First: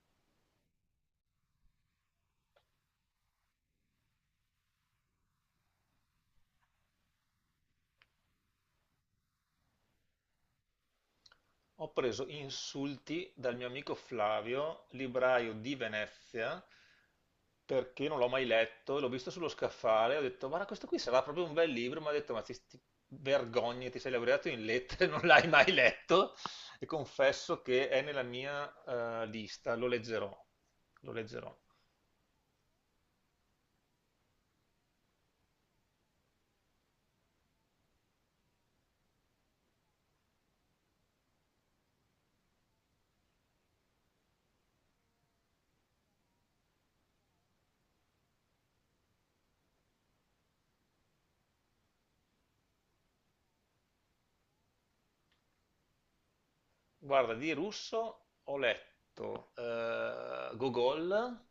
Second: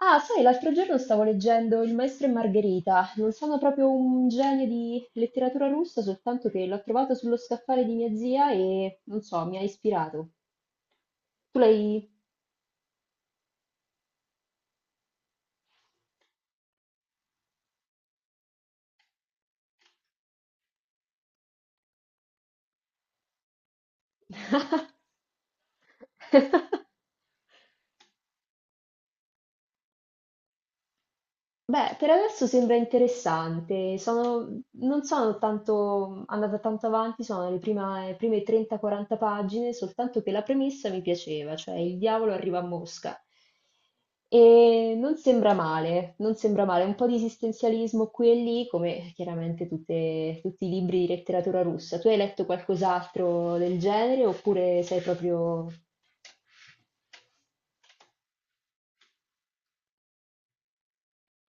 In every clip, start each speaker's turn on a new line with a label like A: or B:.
A: Ah, sai, l'altro giorno stavo leggendo Il Maestro e Margherita. Non sono proprio un genio di letteratura russa, soltanto che l'ho trovato sullo scaffale di mia zia e, non so, mi ha ispirato. Tu
B: Ho
A: l'hai...
B: preso insulti dal mio amico Flavio, libraio di Venezia, perché non l'ho mai letto. L'ho visto sullo scaffale, ho detto, guarda, questo qui sarà proprio un bel libro. Mi ha detto, ma ti vergogni, ti sei laureato in lettere, non l'hai mai letto, e confesso che è nella mia lista, lo leggerò, lo leggerò.
A: Beh, per adesso sembra interessante. Sono non sono tanto andata tanto avanti, sono le prime 30-40 pagine, soltanto che la premessa mi piaceva, cioè il diavolo arriva a Mosca. E non sembra male, non sembra male, un po' di esistenzialismo qui e lì, come chiaramente tutti i libri di letteratura russa. Tu hai letto qualcos'altro del genere oppure sei proprio...
B: Guarda, di russo ho letto Gogol,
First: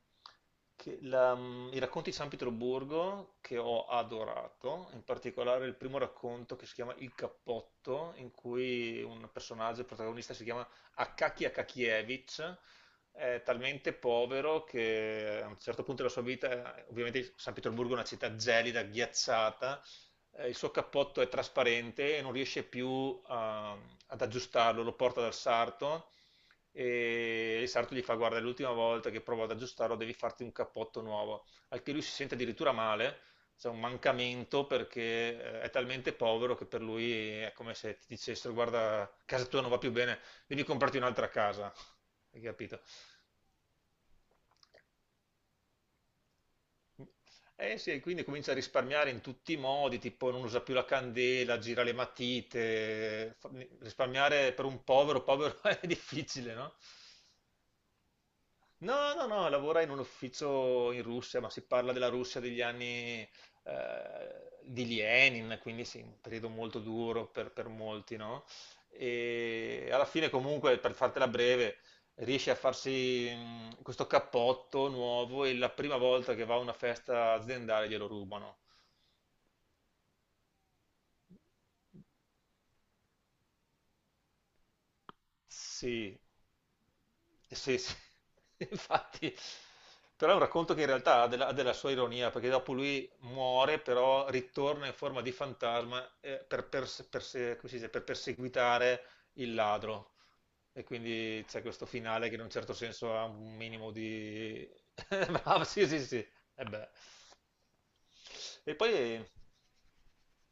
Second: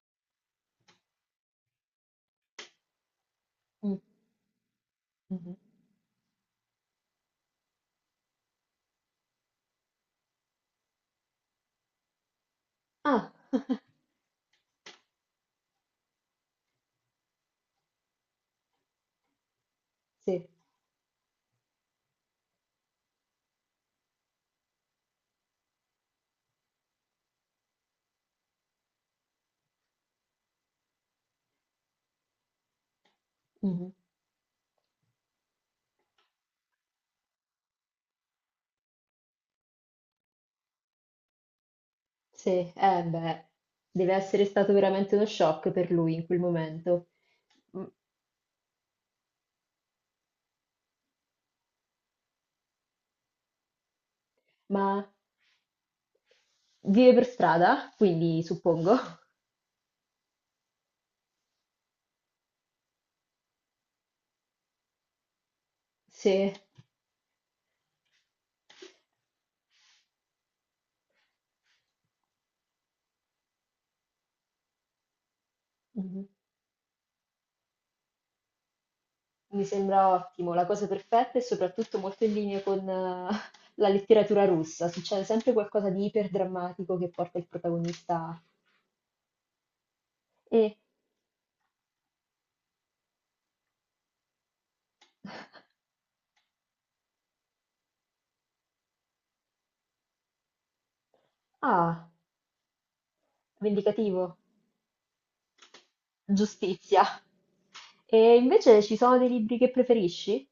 B: i racconti di San Pietroburgo che ho
A: Mm,
B: adorato, in
A: mhm.
B: particolare il primo racconto che si chiama Il cappotto, in cui un personaggio, il protagonista, si chiama Akaki Akakievich,
A: Ah,
B: è talmente povero che a un certo punto della sua vita, ovviamente San Pietroburgo è una città gelida, ghiacciata,
A: sì.
B: il suo cappotto è trasparente e non riesce più ad aggiustarlo, lo porta dal sarto e il sarto gli fa guarda, è l'ultima volta che provo ad aggiustarlo, devi farti un cappotto nuovo, al che lui si sente addirittura male, c'è un
A: Mhm.
B: mancamento perché è talmente povero che per lui è come se ti dicessero guarda, casa tua non va più bene, devi comprarti un'altra casa, hai
A: Sì,
B: capito?
A: eh beh, deve essere stato veramente uno shock per lui in quel momento.
B: Eh
A: M-
B: sì, e quindi comincia a risparmiare in tutti i modi, tipo non usa più la candela, gira le matite, risparmiare per un
A: Ma
B: povero, povero è difficile, no?
A: vive per strada, quindi suppongo.
B: No, no, no, lavora in un ufficio in Russia, ma si parla della Russia degli anni di Lenin, quindi sì, un periodo
A: Sì.
B: molto duro per molti, no? E alla fine comunque, per fartela breve, riesce a farsi questo cappotto nuovo e la prima
A: Mhm.
B: volta che va a una festa aziendale glielo rubano.
A: Mi sembra ottimo, la cosa perfetta e soprattutto molto in linea con la letteratura russa. Succede sempre qualcosa di
B: Sì.
A: iperdrammatico che porta il
B: Sì, sì,
A: protagonista a...
B: infatti, però è un racconto
A: E,
B: che in realtà ha della sua ironia, perché dopo lui muore, però ritorna in forma di fantasma come si dice, per perseguitare il ladro. E quindi c'è questo
A: ah,
B: finale che in un certo senso ha un minimo
A: vendicativo,
B: di. Bravo, sì, sì, sì. E beh.
A: giustizia. E
B: E
A: invece
B: poi,
A: ci sono dei libri che preferisci?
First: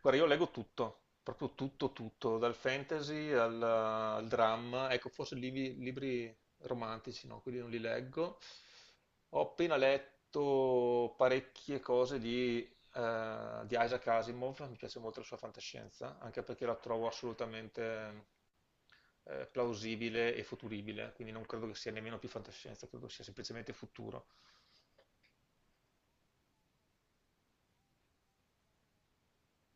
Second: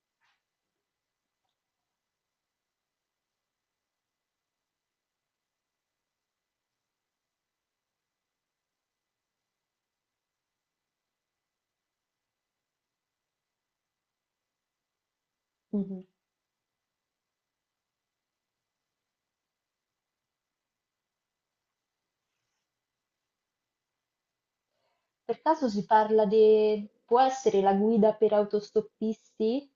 B: guarda, io leggo tutto, proprio tutto, tutto, dal fantasy al dramma, ecco, forse libri romantici, no, quelli non li leggo. Ho appena letto parecchie cose di Isaac Asimov, mi piace molto la sua
A: Mhm.
B: fantascienza, anche perché la trovo assolutamente plausibile e futuribile, quindi non credo che sia nemmeno più fantascienza, credo sia semplicemente futuro.
A: Per caso si parla di... può essere la guida per autostoppisti?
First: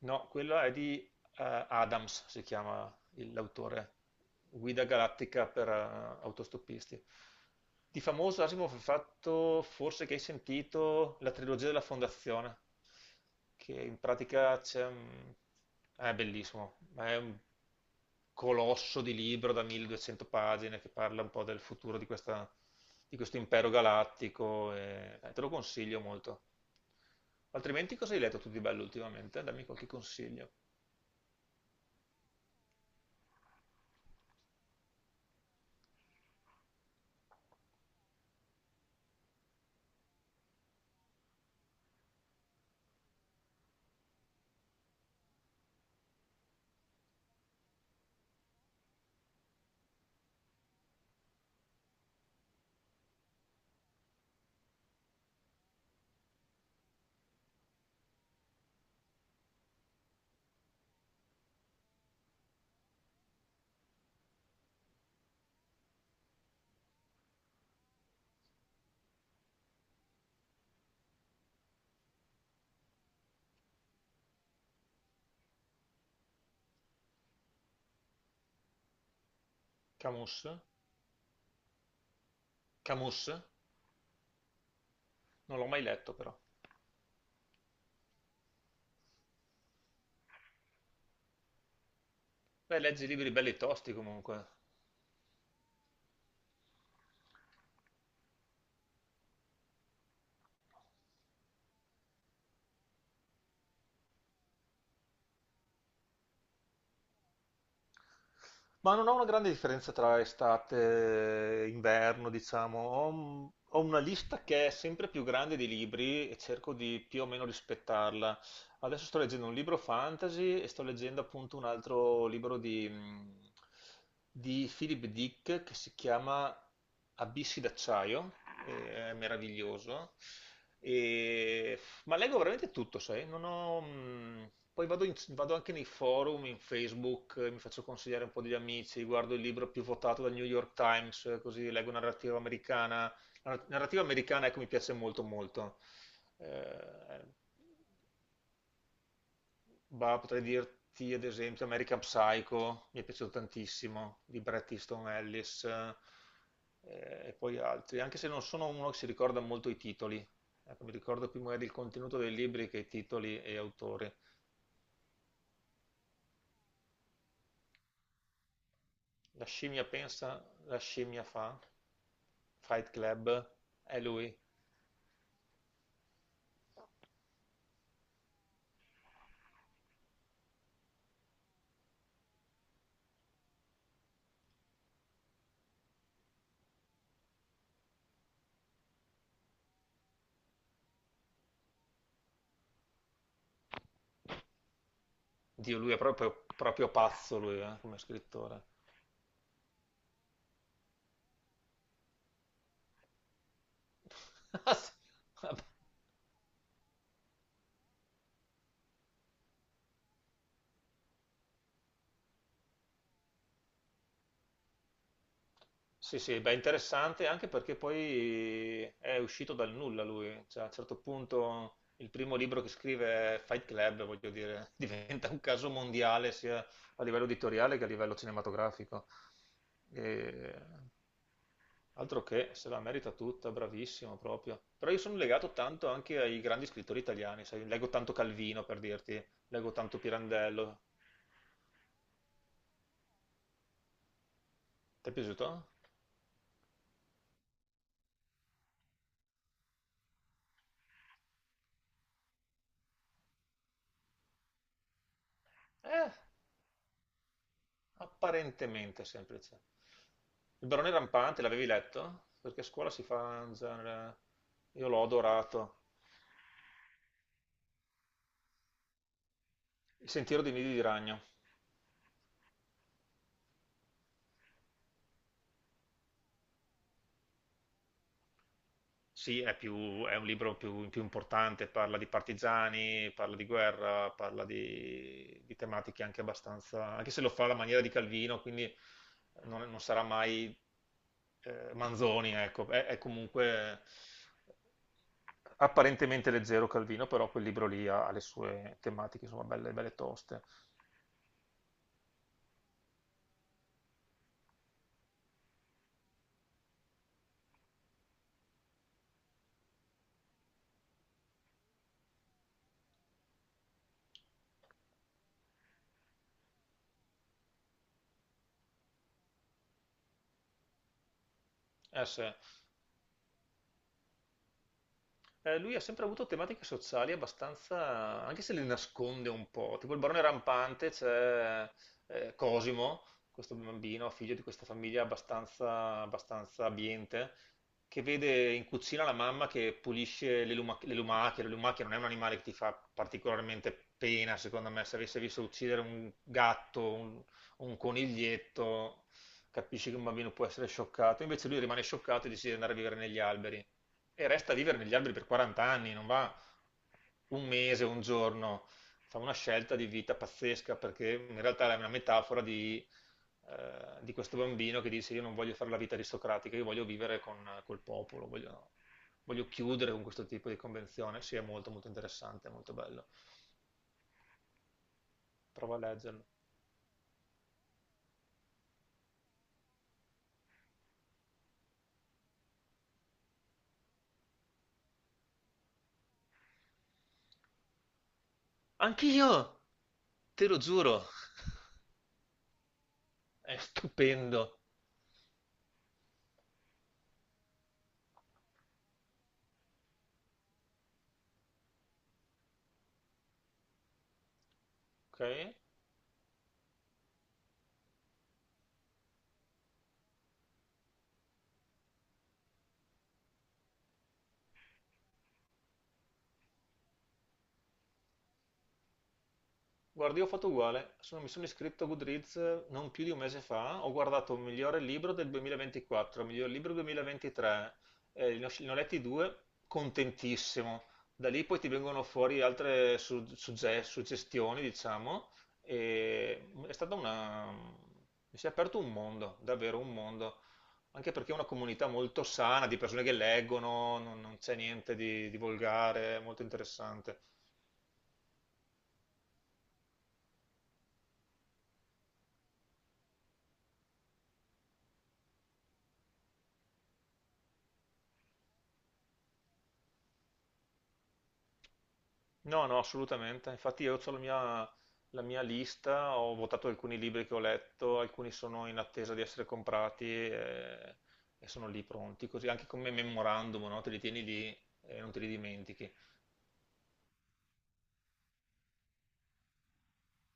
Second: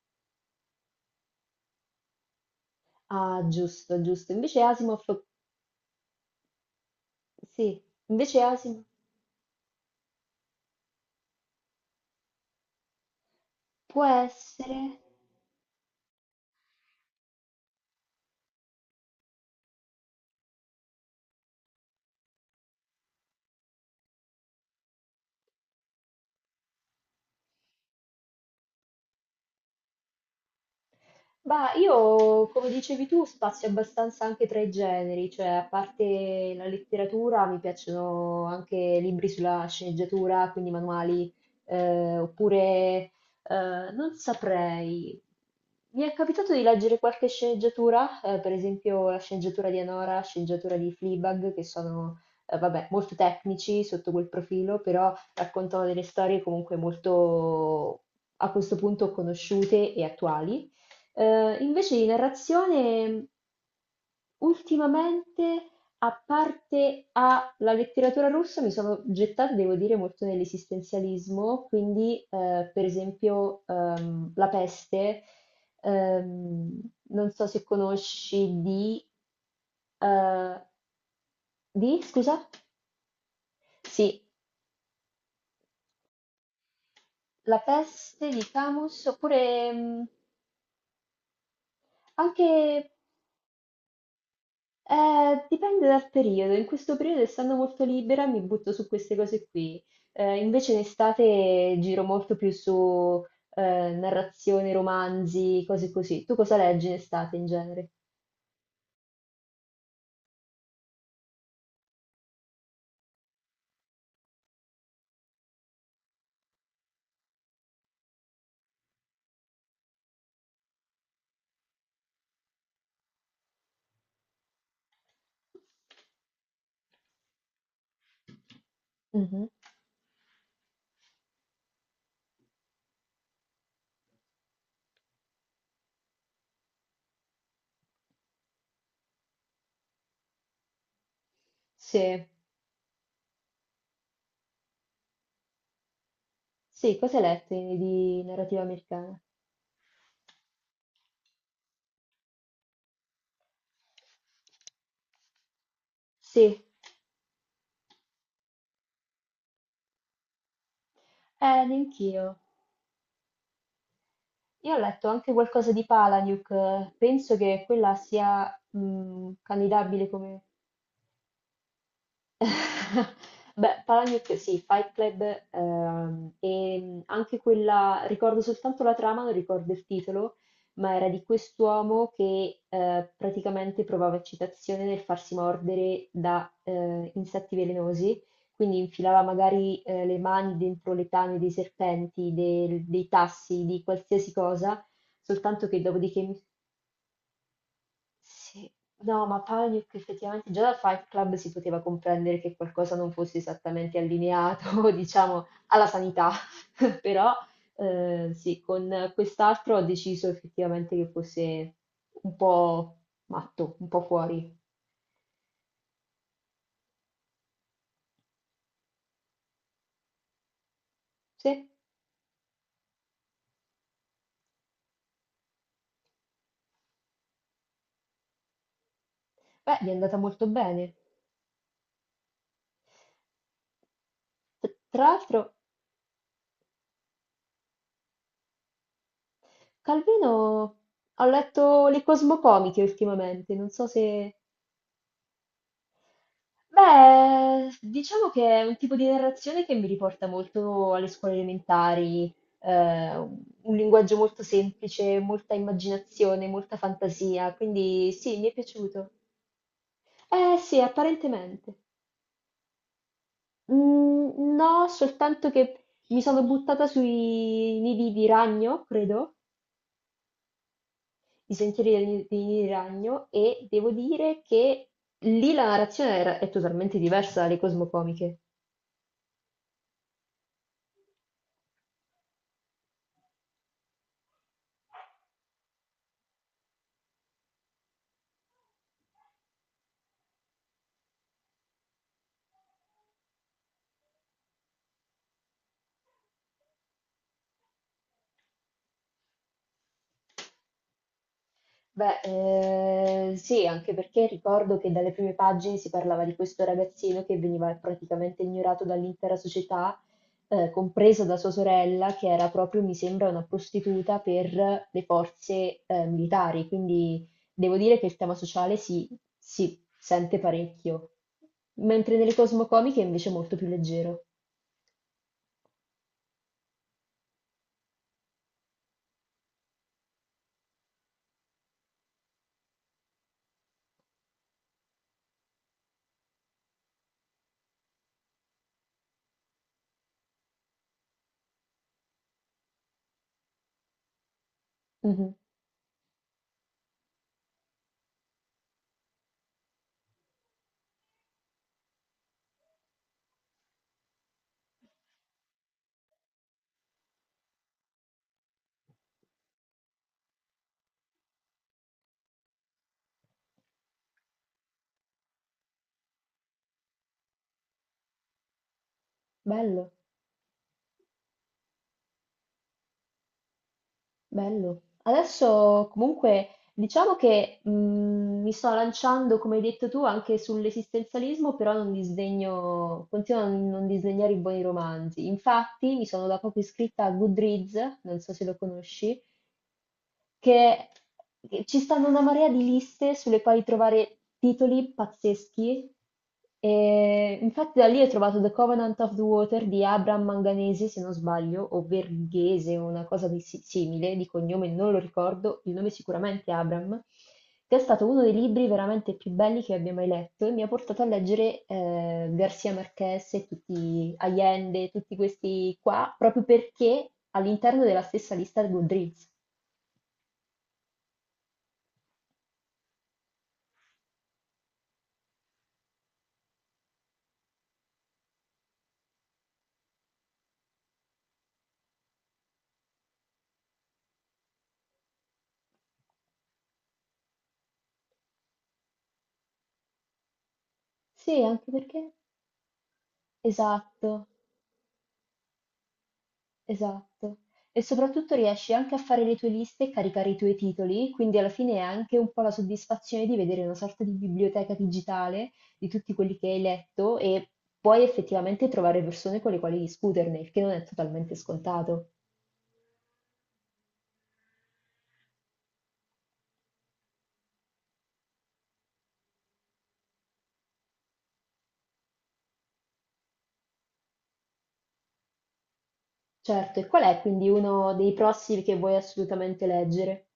B: No, quella è di Adams, si chiama
A: Ah,
B: l'autore,
A: giusto, giusto. Invece
B: Guida
A: Asimov,
B: galattica per autostoppisti.
A: sì,
B: Di
A: invece
B: famoso Asimov ha
A: Asimov
B: fatto, forse che hai sentito, la trilogia della Fondazione, che in
A: può
B: pratica
A: essere...
B: è bellissimo, ma è un colosso di libro da 1.200 pagine che parla un po' del futuro di di questo impero galattico e te lo consiglio molto. Altrimenti cosa hai letto tu di bello ultimamente? Dammi qualche consiglio.
A: Ma io, come dicevi tu, spazio abbastanza anche tra i generi, cioè a parte la letteratura mi piacciono anche libri sulla sceneggiatura, quindi manuali, oppure non saprei. Mi è capitato di leggere qualche sceneggiatura, per esempio la sceneggiatura di Anora, la sceneggiatura di Fleabag, che sono, vabbè, molto tecnici sotto quel profilo, però raccontano delle storie comunque molto, a questo punto, conosciute e attuali. Invece di narrazione, ultimamente, a parte a la letteratura russa, mi sono gettata, devo dire, molto nell'esistenzialismo, quindi per esempio La peste, ehm, non so se conosci
B: Camus?
A: eh, di, scusa?
B: Camus?
A: Sì,
B: Non l'ho mai letto però.
A: La peste di Camus, oppure
B: Beh,
A: anche.
B: leggi libri belli tosti comunque.
A: Dipende dal periodo, in questo periodo essendo molto libera mi butto su queste cose qui. Invece in estate giro molto più su narrazione, romanzi, cose così. Tu cosa leggi in estate in genere?
B: Ma non ho una grande differenza tra estate e inverno, diciamo. Ho una lista che è sempre più grande di libri e cerco di più o meno rispettarla. Adesso sto leggendo un libro fantasy e sto leggendo appunto un altro libro di Philip Dick che si chiama Abissi d'acciaio, e è
A: Mhm.
B: meraviglioso. E Ma leggo veramente tutto, sai? Non ho. Poi vado anche nei forum, in Facebook, mi faccio consigliare un po' degli amici, guardo il libro più votato dal New York Times, così leggo
A: Sì,
B: narrativa americana. La narrativa americana, ecco, mi piace molto, molto.
A: sì, cosa hai
B: Eh,
A: letto di narrativa americana?
B: Bah, potrei dirti ad esempio American Psycho, mi è piaciuto tantissimo, di Bret Easton Ellis
A: Sì,
B: e poi altri, anche se non sono uno che si ricorda molto i titoli. Ecco, mi ricordo più magari il contenuto
A: anch'io.
B: dei libri che i titoli e autori.
A: Io ho letto anche qualcosa di Palahniuk, penso che quella sia
B: La scimmia
A: candidabile come
B: pensa, la scimmia fa, Fight Club,
A: beh,
B: è lui.
A: Palagnet, sì, Fight Club, e anche quella, ricordo soltanto la trama, non ricordo il titolo, ma era di quest'uomo che praticamente provava eccitazione nel farsi mordere da insetti velenosi, quindi infilava magari le mani dentro le tane dei serpenti, dei tassi, di qualsiasi cosa, soltanto
B: Dio
A: che
B: lui è
A: dopodiché
B: proprio, proprio pazzo lui, come scrittore.
A: sì. No, ma Panic effettivamente già da Fight Club si poteva comprendere che qualcosa non fosse esattamente
B: Ah,
A: allineato,
B: sì.
A: diciamo,
B: Vabbè.
A: alla sanità. Però sì, con quest'altro ho deciso effettivamente che fosse un po' matto, un po' fuori.
B: Sì, sì, beh, interessante anche perché poi è uscito dal nulla lui, cioè a un certo
A: Sì,
B: punto il primo libro che scrive è Fight Club, voglio dire, diventa un caso mondiale sia a livello editoriale che a livello cinematografico.
A: beh, gli è andata molto
B: E...
A: bene.
B: Altro che se la merita tutta, bravissimo proprio. Però io
A: Tra
B: sono legato
A: l'altro,
B: tanto anche ai grandi scrittori italiani, sai, leggo tanto Calvino per dirti, leggo tanto
A: Calvino,
B: Pirandello.
A: ho letto le Cosmocomiche ultimamente, non so se...
B: Ti è piaciuto?
A: Beh, diciamo che è un tipo di narrazione che mi riporta molto alle scuole elementari, un linguaggio molto semplice, molta
B: Eh.
A: immaginazione, molta fantasia, quindi sì, mi è
B: Apparentemente
A: piaciuto.
B: semplice.
A: Eh
B: Il
A: sì,
B: barone rampante, l'avevi
A: apparentemente.
B: letto? Perché a scuola si fa già.
A: Mm, no,
B: Io l'ho
A: soltanto
B: adorato.
A: che mi sono buttata sui nidi di ragno, credo,
B: Il sentiero dei nidi di ragno.
A: i sentieri dei nidi di ragno, e devo dire che lì la narrazione è totalmente diversa dalle cosmocomiche.
B: Sì, è è un libro più importante, parla di partigiani, parla di guerra, parla di tematiche anche abbastanza, anche se lo fa alla maniera di Calvino, quindi non sarà mai Manzoni, ecco, è comunque apparentemente leggero Calvino, però quel libro lì ha le sue tematiche, insomma, belle, belle toste.
A: Beh, sì, anche perché ricordo che dalle prime pagine si parlava di questo ragazzino che veniva praticamente ignorato dall'intera società, compresa da sua sorella, che era proprio, mi sembra, una prostituta per le forze, militari. Quindi devo dire che il tema sociale si sente parecchio,
B: Eh
A: mentre
B: sì.
A: nelle cosmocomiche è invece molto più leggero.
B: Lui ha sempre avuto tematiche sociali abbastanza, anche se le nasconde un po', tipo il barone rampante, c'è Cosimo, questo bambino, figlio di questa famiglia abbastanza, abbastanza abbiente, che vede in cucina la mamma che pulisce le lumache, la lumache non è un animale che ti fa particolarmente pena, secondo me, se avesse
A: Mhm.
B: visto uccidere un gatto, un coniglietto, capisci che un bambino può essere scioccato, invece lui rimane scioccato e decide di andare a vivere negli alberi e resta a vivere negli alberi per 40 anni, non va un mese, un giorno, fa una scelta di vita pazzesca perché in realtà è una metafora di questo bambino che dice io non voglio fare la vita aristocratica, io voglio vivere con, col popolo, voglio chiudere
A: Bello.
B: con questo tipo di convenzione, sì è molto molto interessante, è molto bello,
A: Bello.
B: prova a
A: Adesso
B: leggerlo.
A: comunque diciamo che mi sto lanciando, come hai detto tu, anche sull'esistenzialismo, però non disdegno, continuo a non disdegnare i buoni romanzi. Infatti mi sono da poco iscritta a Goodreads, non so se lo conosci,
B: Anch'io, te lo
A: che
B: giuro,
A: che ci stanno una marea di liste sulle
B: è
A: quali trovare
B: stupendo,
A: titoli pazzeschi. E infatti da lì ho trovato The Covenant of the Water di Abraham Manganese, se non sbaglio, o Verghese, una cosa di simile, di cognome non lo
B: ok?
A: ricordo, il nome sicuramente è Abraham, che è stato uno dei libri veramente più belli che abbia mai letto e mi ha portato a leggere García Márquez e tutti Allende, tutti questi qua, proprio perché all'interno della stessa lista di Goodreads.
B: Guarda, io ho fatto uguale, mi sono iscritto a Goodreads non più di un mese fa, ho guardato il migliore libro del 2024, il miglior libro 2023, ne ho letti due, contentissimo. Da lì poi ti vengono fuori altre suggestioni, diciamo, e è stata una... mi si è aperto un mondo, davvero un mondo, anche perché è
A: Sì,
B: una
A: anche
B: comunità
A: perché
B: molto sana di persone che leggono, non,
A: esatto,
B: non c'è niente di volgare, è molto interessante.
A: esatto. E soprattutto riesci anche a fare le tue liste e caricare i tuoi titoli, quindi alla fine è anche un po' la soddisfazione di vedere una sorta di biblioteca digitale di tutti quelli che hai letto e puoi effettivamente trovare persone con le quali discuterne, il che non è totalmente scontato.
B: No, no, assolutamente. Infatti io ho la mia lista, ho votato alcuni libri che ho letto, alcuni sono in attesa di essere comprati e sono lì pronti, così anche come memorandum, no? Te li tieni lì e non te li dimentichi.
A: Certo, e qual è quindi uno dei prossimi che vuoi assolutamente leggere?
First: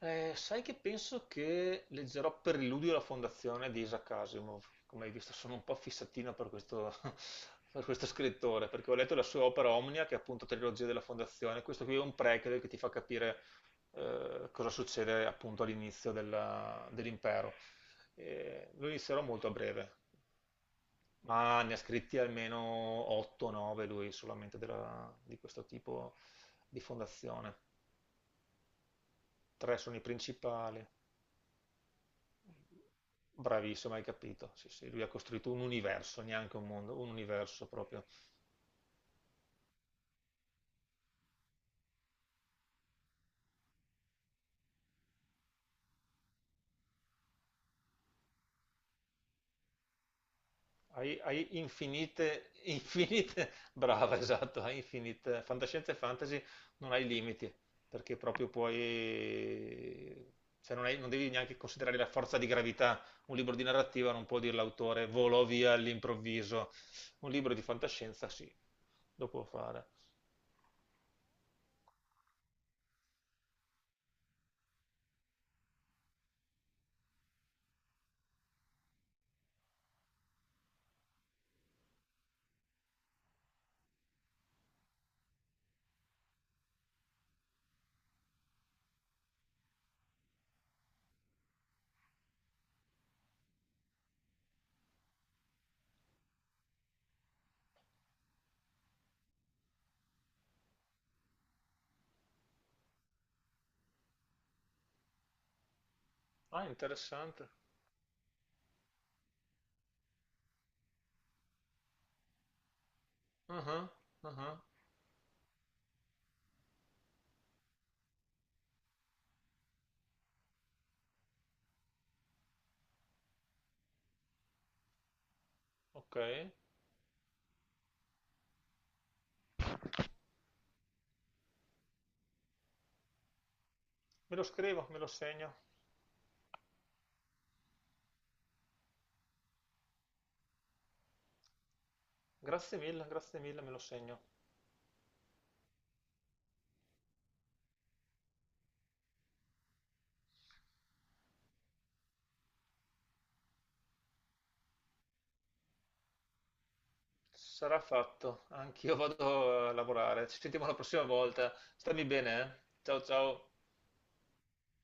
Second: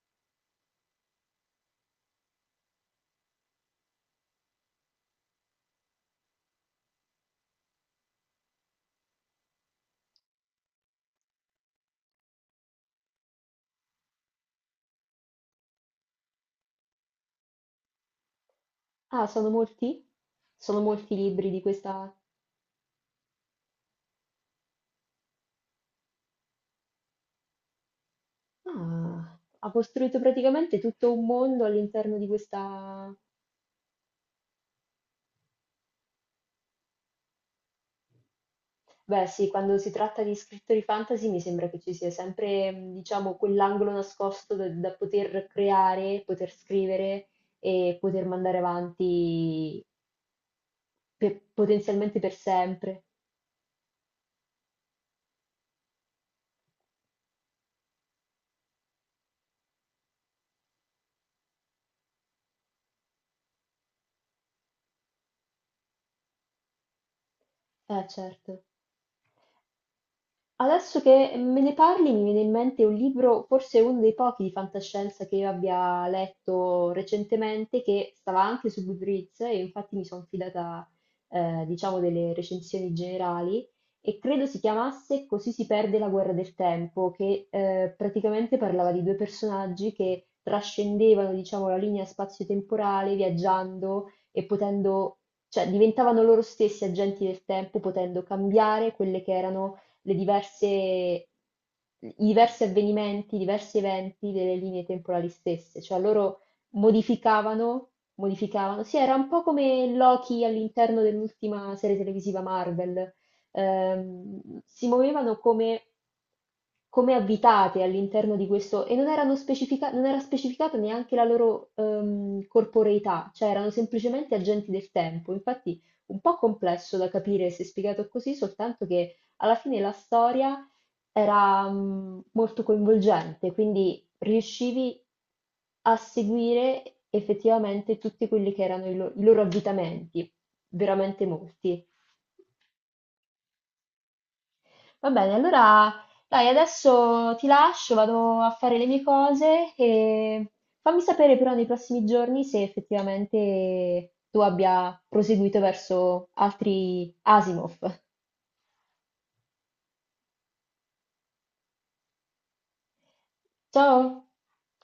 B: Sai che penso che leggerò Per l'illudio e la fondazione di Isaac Asimov. Come hai visto, sono un po' fissatino per questo, per questo scrittore, perché ho letto la sua opera Omnia, che è appunto Trilogia della fondazione. Questo qui è un prequel che ti fa capire cosa succede appunto dell'impero. Lo inizierò
A: Ah,
B: molto
A: sono
B: a breve,
A: molti? Sono molti i libri di
B: ma ne ha
A: questa...
B: scritti almeno 8-9 lui solamente di questo tipo di fondazione.
A: Ah, ha
B: Tre sono i
A: costruito praticamente
B: principali.
A: tutto un mondo all'interno di questa...
B: Bravissimo, hai capito. Sì, sì, lui ha costruito un universo, neanche un mondo, un universo proprio.
A: Beh, sì, quando si tratta di scrittori fantasy mi sembra che ci sia sempre, diciamo, quell'angolo nascosto da poter creare, poter scrivere e poter mandare avanti
B: Hai, hai
A: potenzialmente per
B: infinite,
A: sempre.
B: infinite, brava, esatto, hai infinite, fantascienza e fantasy non hai limiti, perché proprio puoi, cioè non devi neanche considerare la forza di gravità. Un libro di narrativa non può dire l'autore volò via all'improvviso. Un libro di fantascienza sì,
A: Certo.
B: lo può fare.
A: Adesso che me ne parli mi viene in mente un libro, forse uno dei pochi di fantascienza che io abbia letto recentemente, che stava anche su Goodreads e infatti mi sono fidata, diciamo, delle recensioni generali, e credo si chiamasse Così si perde la guerra del tempo, che praticamente parlava di due personaggi che trascendevano, diciamo, la linea spazio-temporale viaggiando e potendo, cioè diventavano loro stessi agenti del tempo, potendo cambiare quelle che erano le diverse, i diversi avvenimenti, i diversi eventi delle linee temporali stesse, cioè loro
B: Ah, interessante.
A: modificavano, modificavano, sì, era un po' come Loki all'interno dell'ultima serie televisiva Marvel.
B: Ah, ah, ah, ah.
A: Si muovevano come abitate all'interno di questo e non erano non era specificata neanche la loro corporeità, cioè erano semplicemente agenti del tempo. Infatti,
B: Ok.
A: un po' complesso da capire se spiegato così, soltanto che alla fine la storia era molto coinvolgente, quindi
B: Me lo scrivo, me
A: riuscivi
B: lo segno.
A: a seguire effettivamente tutti quelli che erano i loro avvitamenti, veramente molti.
B: Grazie mille, me lo segno.
A: Va bene, allora dai, adesso ti lascio, vado a fare le mie cose e fammi sapere però nei prossimi giorni se effettivamente tu abbia proseguito verso altri Asimov.
B: Sarà fatto. Anch'io vado a lavorare. Ci sentiamo la prossima volta. Stammi bene, eh? Ciao ciao.
A: Ciao!